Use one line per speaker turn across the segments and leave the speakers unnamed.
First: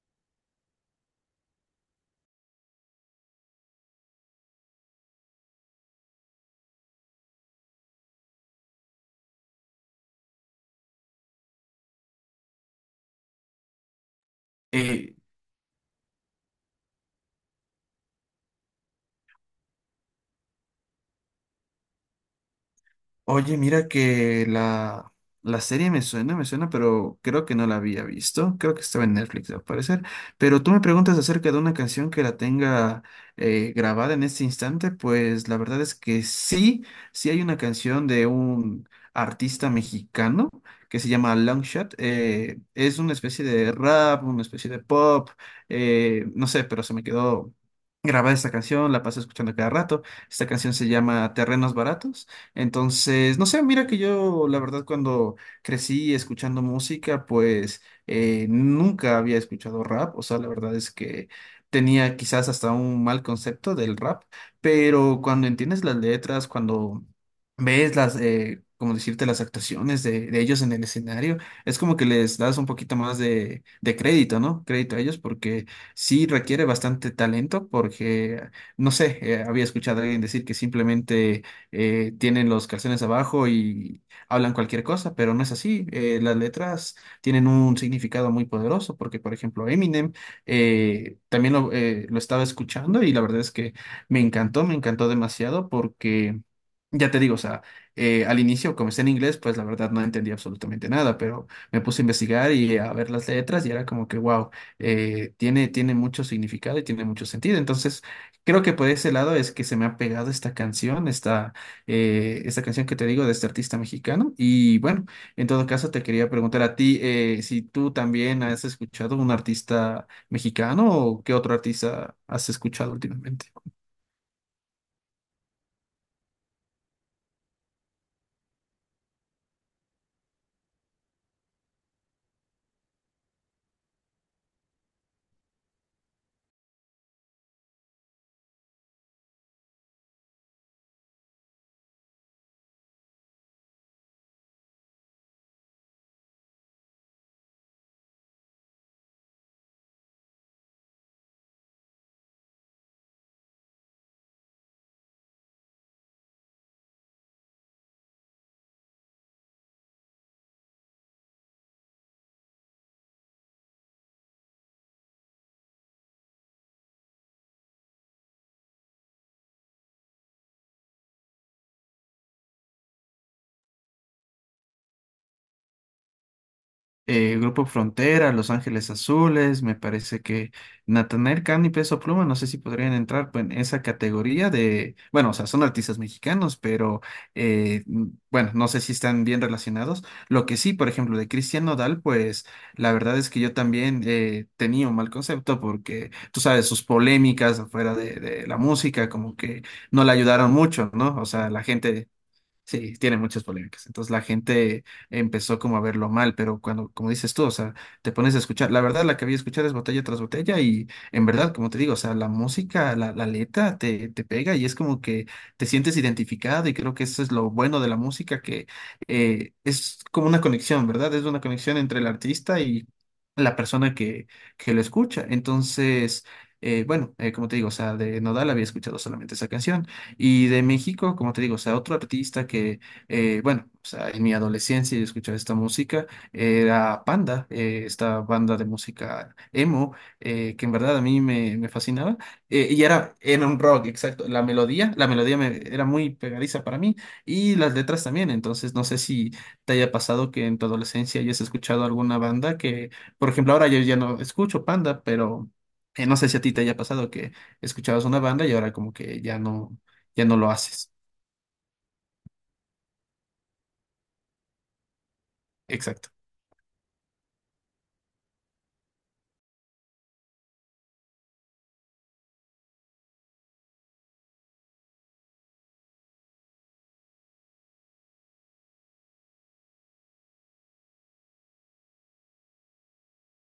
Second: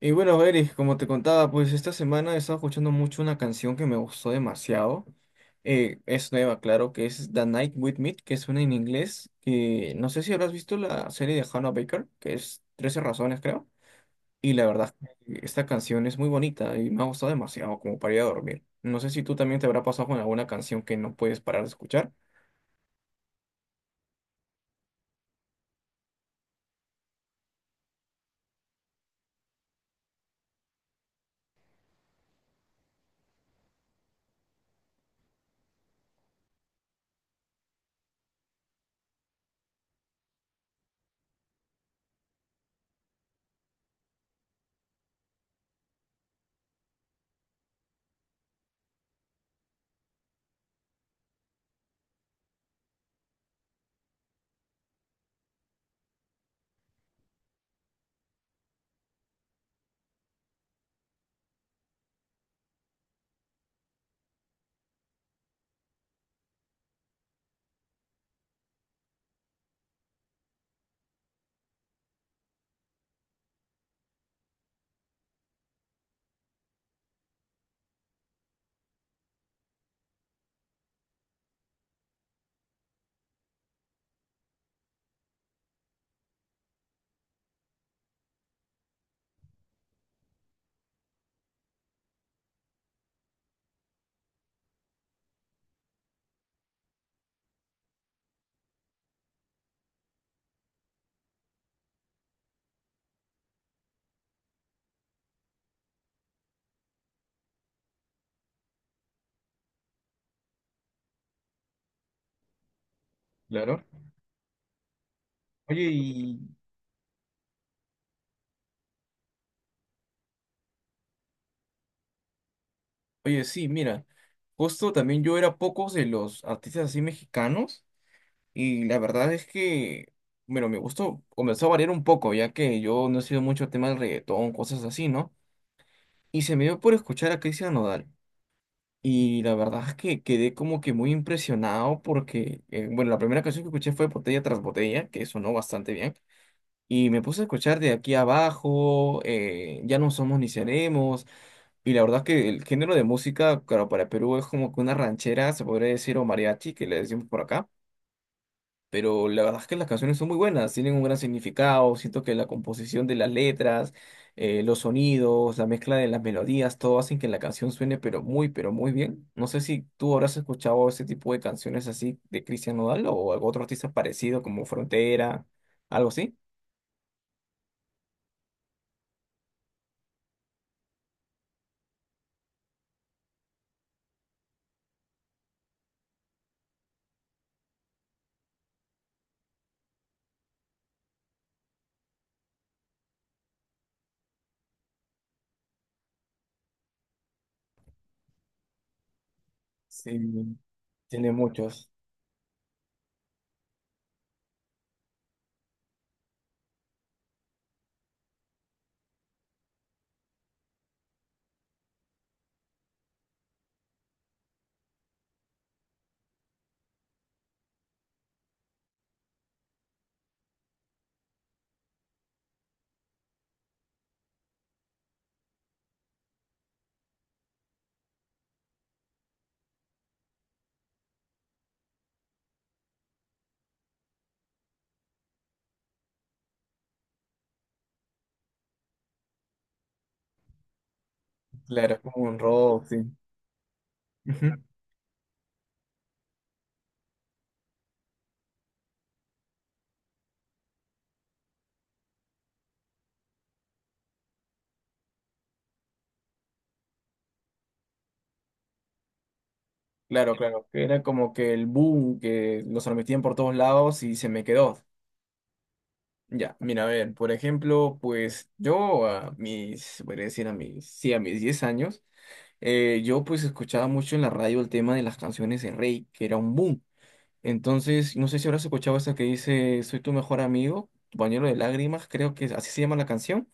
Y bueno, Eric, como te contaba, pues esta semana he estado escuchando mucho una canción que me gustó demasiado. Es nueva, claro, que es The Night With Me, que suena en inglés. Que no sé si habrás visto la serie de Hannah Baker, que es 13 razones, creo. Y la verdad,
Eh,
es que esta canción es muy bonita y me ha gustado demasiado como para ir a dormir. No sé si tú también te habrá pasado con alguna canción que no puedes parar de escuchar.
oye, mira que la serie me suena, pero creo que no la había visto. Creo que estaba en Netflix, al parecer. Pero tú me preguntas acerca de una canción que la tenga grabada en este instante, pues la verdad es que sí, sí hay una canción de un artista mexicano que se llama Longshot. Es una especie de rap, una especie de pop, no sé, pero se me quedó grabada esta canción, la paso escuchando cada rato. Esta canción se llama Terrenos Baratos. Entonces, no sé, mira que yo, la verdad, cuando crecí escuchando música, pues nunca había escuchado rap. O sea, la verdad es que tenía quizás hasta un mal concepto del rap, pero cuando entiendes las letras, cuando ves las, como decirte, las actuaciones de ellos en el escenario, es como que les das un poquito más de crédito, ¿no? Crédito a ellos porque sí requiere bastante talento, porque, no sé, había escuchado a alguien decir que simplemente tienen los calzones abajo y hablan cualquier cosa, pero no es así. Las letras tienen un significado muy poderoso porque, por ejemplo, Eminem también lo estaba escuchando y la verdad es que me encantó demasiado porque, ya te digo, o sea, al inicio comencé en inglés, pues la verdad no entendí absolutamente nada, pero me puse a investigar y a ver las letras y era como que, wow, tiene, tiene mucho significado y tiene mucho sentido. Entonces, creo que por ese lado es que se me ha pegado esta canción, esta canción que te digo de este artista
Claro.
mexicano. Y bueno, en todo
Oye,
caso te quería
y...
preguntar a ti si tú también has escuchado un artista mexicano o qué otro artista has escuchado
Oye,
últimamente.
sí, mira. Justo también yo era pocos de los artistas así mexicanos. Y la verdad es que, bueno, mi gusto comenzó a variar un poco, ya que yo no he sido mucho tema del reggaetón, cosas así, ¿no? Y se me dio por escuchar a Cristian Nodal. Y la verdad es que quedé como que muy impresionado porque, bueno, la primera canción que escuché fue Botella tras Botella, que sonó bastante bien. Y me puse a escuchar de aquí abajo, Ya no somos ni seremos. Y la verdad es que el género de música, claro, para Perú es como que una ranchera, se podría decir, o mariachi, que le decimos por acá. Pero la verdad es que las canciones son muy buenas, tienen un gran significado, siento que la composición de las letras, los sonidos, la mezcla de las melodías, todo hacen que la canción suene pero muy bien. No sé si tú habrás escuchado ese tipo de canciones así de Christian Nodal o algún otro artista parecido como Frontera, algo así.
Grupo Frontera, Los Ángeles Azules, me parece que Natanael Cano y Peso Pluma, no sé si podrían entrar pues, en esa categoría de, bueno, o sea, son artistas mexicanos, pero eh, mm, bueno, no sé si están bien relacionados. Lo que sí, por ejemplo, de Cristian Nodal, pues la verdad es que yo también tenía un mal concepto porque tú sabes, sus polémicas afuera de la música como que no le
Sí,
ayudaron mucho, ¿no? O
tiene
sea, la
muchos.
gente sí, tiene muchas polémicas. Entonces la gente empezó como a verlo mal, pero cuando, como dices tú, o sea, te pones a escuchar, la verdad la que había escuchar es botella tras botella y en verdad, como te digo, o sea, la música, la letra te, te pega y es como que te sientes identificado y creo que eso es lo bueno de la música, que es como una conexión, ¿verdad? Es una conexión entre el artista y la persona que lo escucha. Entonces, bueno, como te digo, o sea, de Nodal había escuchado solamente esa canción. Y de México, como te digo, o sea, otro artista que, bueno, o sea, en mi adolescencia yo escuchaba esta música, era Panda, esta banda de música emo, que en verdad a mí me, me
Claro, es
fascinaba.
como un
Y
rock, sí.
era, era un rock, exacto. La
Ujú.
melodía, era muy pegadiza para mí y las letras también. Entonces, no sé si te haya pasado que en tu adolescencia hayas escuchado alguna banda que, por ejemplo, ahora yo ya no escucho Panda, pero... no sé si a ti te haya pasado que escuchabas una banda y ahora como que ya no, ya
Claro,
no lo
claro, que
haces.
era como que el boom que los transmitían por todos lados y se me quedó.
Exacto.
Ya, mira, a ver, por ejemplo, pues yo a mis, podría decir a mis, sí, a mis 10 años, yo pues escuchaba mucho en la radio el tema de las canciones de Rey, que era un boom. Entonces, no sé si habrás escuchado esa que dice, soy tu mejor amigo, tu pañuelo de lágrimas, creo que es- así se llama la canción.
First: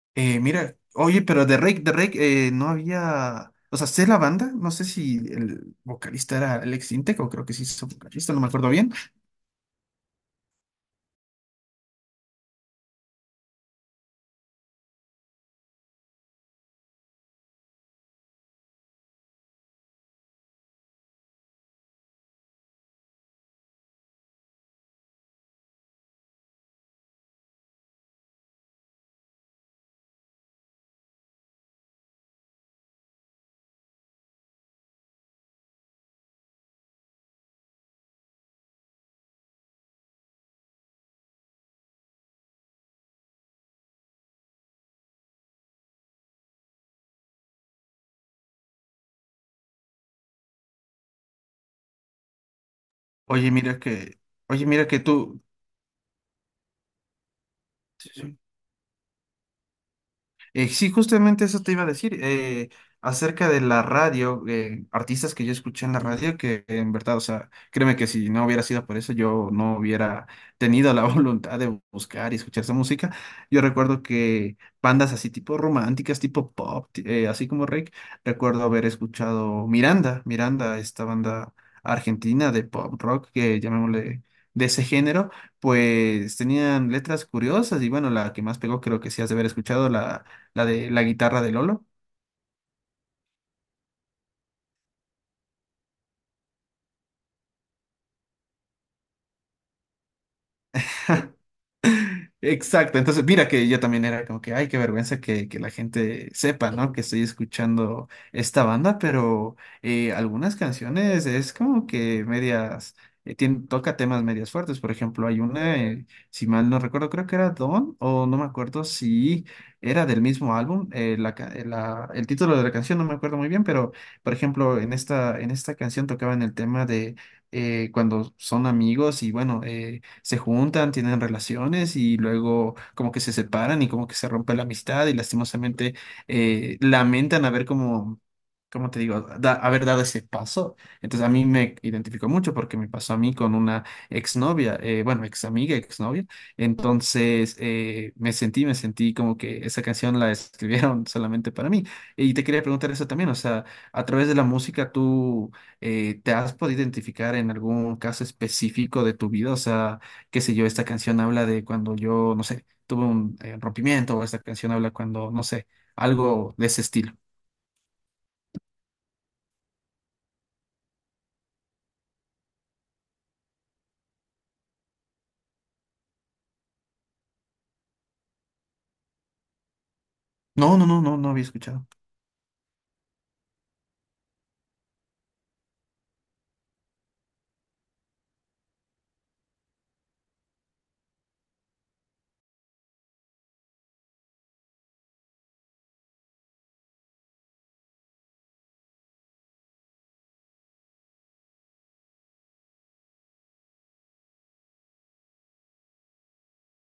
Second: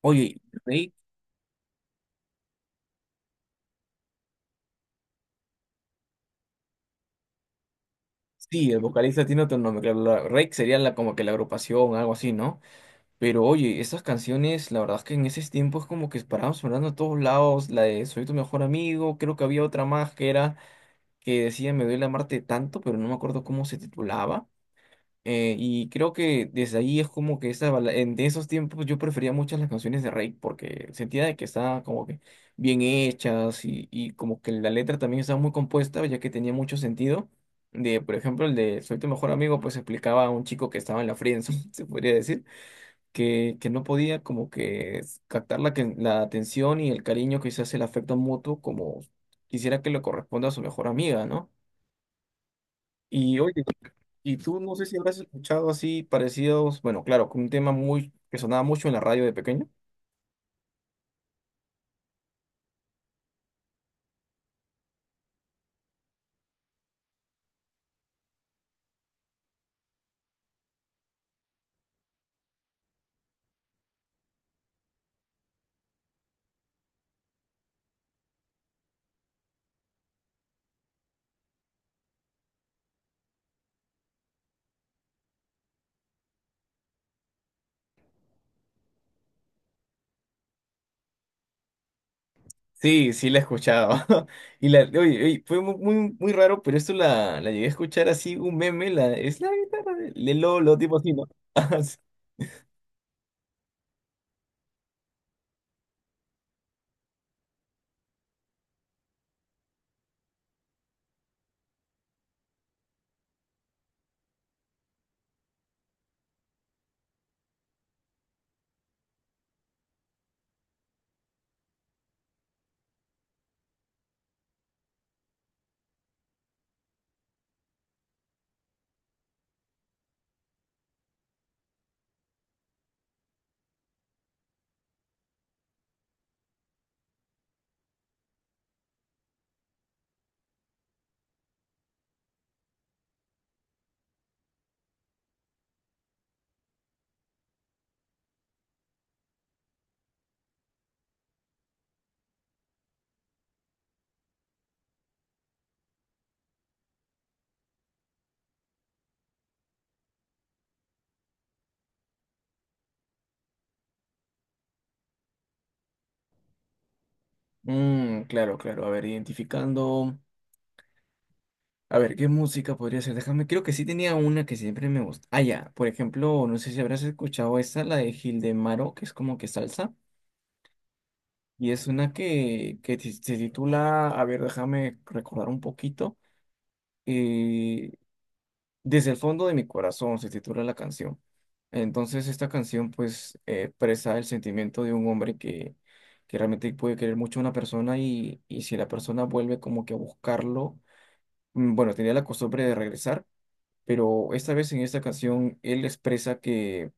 Oye,
Mira,
Rey,
oye, pero de Rake no había. O sea, sé la banda, no sé si el vocalista era Alex Intec o creo que sí es vocalista, no me acuerdo
sí, el
bien.
vocalista tiene otro nombre, claro, la- Rey sería la, como que la agrupación, algo así, ¿no? Pero oye, esas canciones, la verdad es que en esos tiempos como que paraban sonando a todos lados, la de Soy tu mejor amigo, creo que había otra más que era que decía Me duele amarte tanto, pero no me acuerdo cómo se titulaba. Y creo que desde ahí es como que esa, bala- en de esos tiempos yo prefería muchas las canciones de Rake porque sentía de que estaban como que bien hechas y como que la letra también estaba muy compuesta ya que tenía mucho sentido. De, por ejemplo, el de Soy tu mejor amigo pues explicaba a un chico que estaba en la friendzone, se podría decir que no podía como que s- captar la, que- la atención y el cariño, quizás el afecto mutuo, como quisiera que le corresponda a su mejor amiga, ¿no? Y
Oye,
oye,
mira que,
y tú
oye,
no sé
mira
si
que
habrás
tú.
escuchado así parecidos, bueno, claro, con un tema muy que sonaba mucho en la radio de pequeño.
Sí, justamente eso te iba a decir, acerca de la radio, artistas que yo escuché en la radio, que en verdad, o sea, créeme que si no hubiera sido por eso, yo no hubiera tenido la voluntad de buscar y escuchar esa música. Yo recuerdo que bandas así tipo románticas, tipo pop, así como Rake, recuerdo haber escuchado Miranda, Miranda, esta banda argentina de pop rock, que llamémosle de ese género, pues tenían letras curiosas y bueno, la que más pegó creo que sí has de haber escuchado, la de la guitarra de Lolo.
Sí, sí la he escuchado. Y la, oye, oye, fue mu- muy, muy, raro, pero esto la, la llegué a escuchar así, un meme, la, es la guitarra de Lolo, tipo así, ¿no?
Exacto, entonces mira que yo también era como que, ay, qué vergüenza que la gente sepa, ¿no? Que estoy escuchando esta banda, pero algunas canciones es como que medias, toca temas medias fuertes, por ejemplo, hay una, si mal no recuerdo, creo que era Don, o no me acuerdo si era del mismo álbum, el título de la canción no me acuerdo muy bien, pero por ejemplo, en esta canción tocaban el tema de cuando son amigos y bueno, se juntan, tienen relaciones y luego como que se separan y como que se rompe la amistad y lastimosamente lamentan haber como, ¿cómo te digo? Haber dado ese paso. Entonces a mí me identificó mucho porque me pasó a mí con una exnovia, bueno, ex amiga, exnovia. Entonces me sentí como que esa canción la escribieron solamente para mí. Y te quería preguntar eso también, o sea, a través de la música tú, ¿te has podido identificar en algún caso específico de tu vida? O sea, qué sé yo, esta canción habla de cuando yo, no sé, tuve un rompimiento, o esta canción habla cuando, no sé, algo de ese estilo.
Mm, claro, claro, a ver, identificando. A ver, ¿qué música podría ser? Déjame, creo que sí tenía una que siempre me gusta. Ah, ya, por ejemplo, no sé si habrás escuchado esta, la de Gildemaro, que es como que salsa,
No, no, no, no, no había
y es
escuchado.
una que ti- se titula, a ver, déjame recordar un poquito, eh, Desde el fondo de mi corazón se titula la canción. Entonces, esta canción pues expresa el sentimiento de un hombre que realmente puede querer mucho a una persona y si la persona vuelve como que a buscarlo, mm, bueno, tenía la costumbre de regresar pero esta vez en esta canción él expresa que,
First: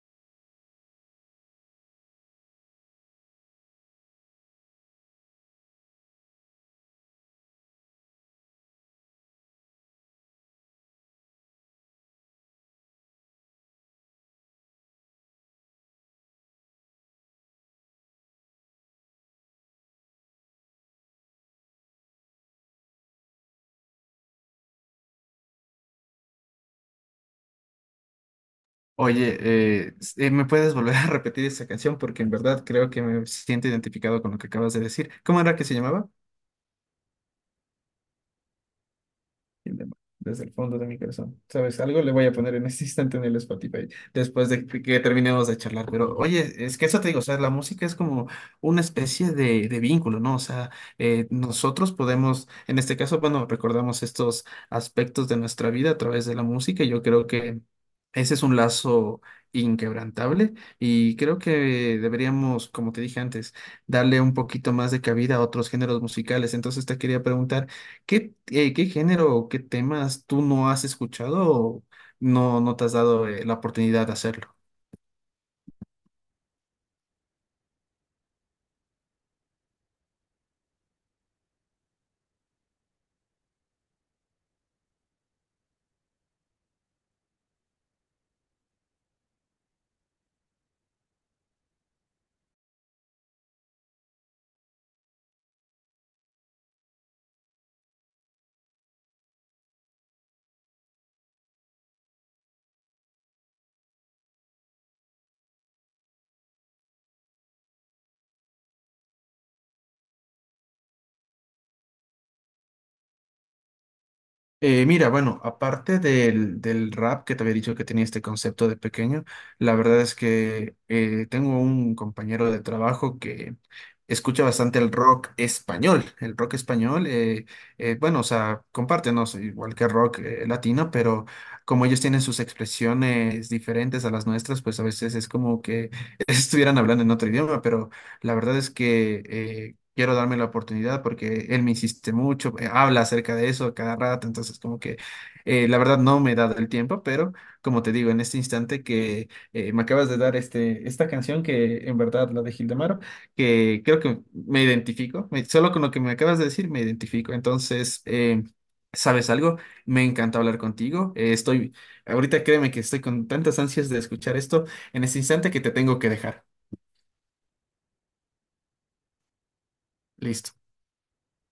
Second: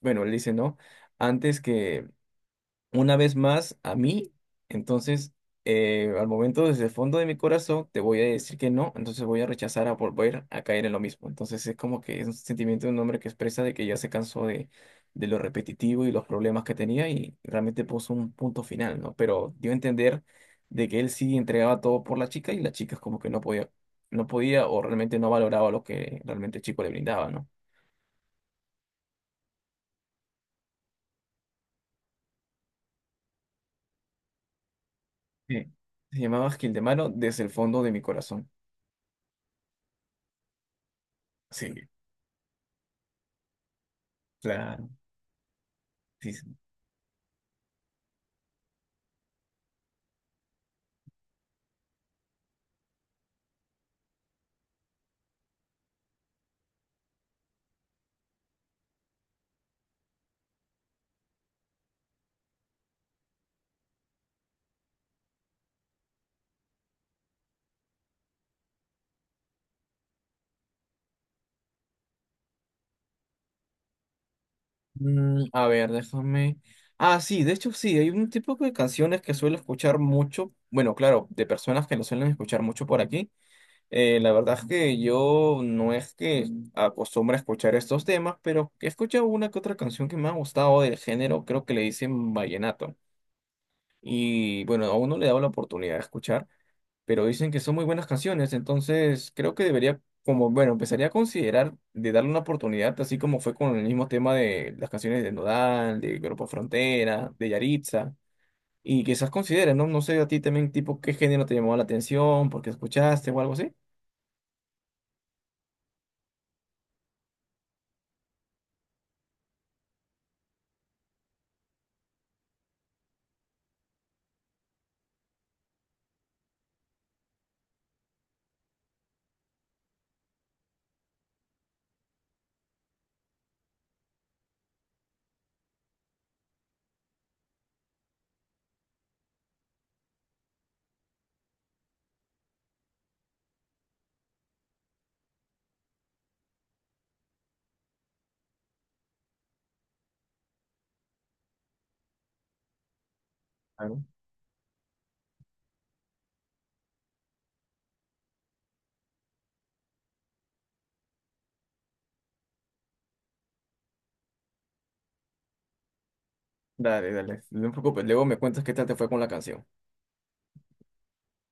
bueno, él dice, ¿no? Antes que una vez más a mí, entonces al momento desde el fondo de mi corazón te voy a decir que no, entonces voy a rechazar a volver a caer en lo mismo. Entonces es como que es un sentimiento de un hombre que expresa de que ya se cansó de lo repetitivo y los problemas que tenía y realmente puso un punto final, ¿no? Pero dio a entender de que él sí entregaba todo por la chica y la chica es como que no podía, no podía o realmente no valoraba lo que realmente el chico le brindaba, ¿no?
Oye, ¿me puedes volver a repetir esa canción? Porque en verdad creo que me siento identificado con lo que acabas de decir. ¿Cómo era que
Sí.
se llamaba?
Se llamaba Gildemaro desde el fondo de mi corazón.
Desde el fondo de mi corazón.
Sí,
¿Sabes? Algo le voy a poner en este instante en el Spotify, después de que
claro.
que terminemos de charlar. Pero
Sí.
oye, es que eso te digo, o sea, la música es como una especie de vínculo, ¿no? O sea, nosotros podemos, en este caso, bueno, recordamos estos aspectos de nuestra vida a través de la música. Y yo creo que ese es un lazo inquebrantable y creo que deberíamos, como te dije antes, darle un poquito más de cabida a otros géneros musicales. Entonces te quería preguntar. ¿ Qué género o qué temas tú no has escuchado o no, no te has dado la oportunidad de hacerlo?
Mm, a ver, déjame. Ah, sí, de hecho sí, hay un tipo de canciones que suelo escuchar mucho. Bueno, claro, de personas que lo suelen escuchar mucho por aquí. La verdad es que yo no es que acostumbre a escuchar estos temas, pero he escuchado una que otra canción que me ha gustado del género, creo que le dicen vallenato. Y bueno, aún no le he dado la oportunidad de escuchar pero dicen que son muy buenas canciones, entonces creo que debería, como, bueno, empezaría a considerar de darle una oportunidad, así como fue con el mismo tema de las canciones de Nodal, de Grupo Frontera, de Yaritza, y quizás considere, ¿no? No sé a ti también, tipo, qué género te llamó la atención, porque escuchaste o algo así.
Mira, bueno, aparte del, del rap que te había dicho que tenía este concepto de pequeño, la verdad es que tengo un compañero de trabajo que escucha bastante el rock español. El rock español, bueno, o sea, comparte, no sé, igual que rock latino, pero como ellos tienen sus expresiones diferentes a las nuestras, pues a veces es como que estuvieran hablando en otro idioma, pero la verdad es que quiero darme la oportunidad porque él me insiste mucho, habla acerca de eso a cada rato, entonces como que la verdad no me he dado el tiempo, pero como te digo, en este instante que me acabas de dar esta canción que en verdad la de Gildemaro, que creo
Claro.
que me identifico, solo con lo que me acabas de decir me identifico, entonces... ¿Sabes algo? Me encanta hablar contigo. Estoy, ahorita créeme que estoy con tantas ansias de escuchar esto en este instante que te tengo que dejar.
Dale, dale, no te preocupes, luego me cuentas qué tal te fue con la canción.
Listo.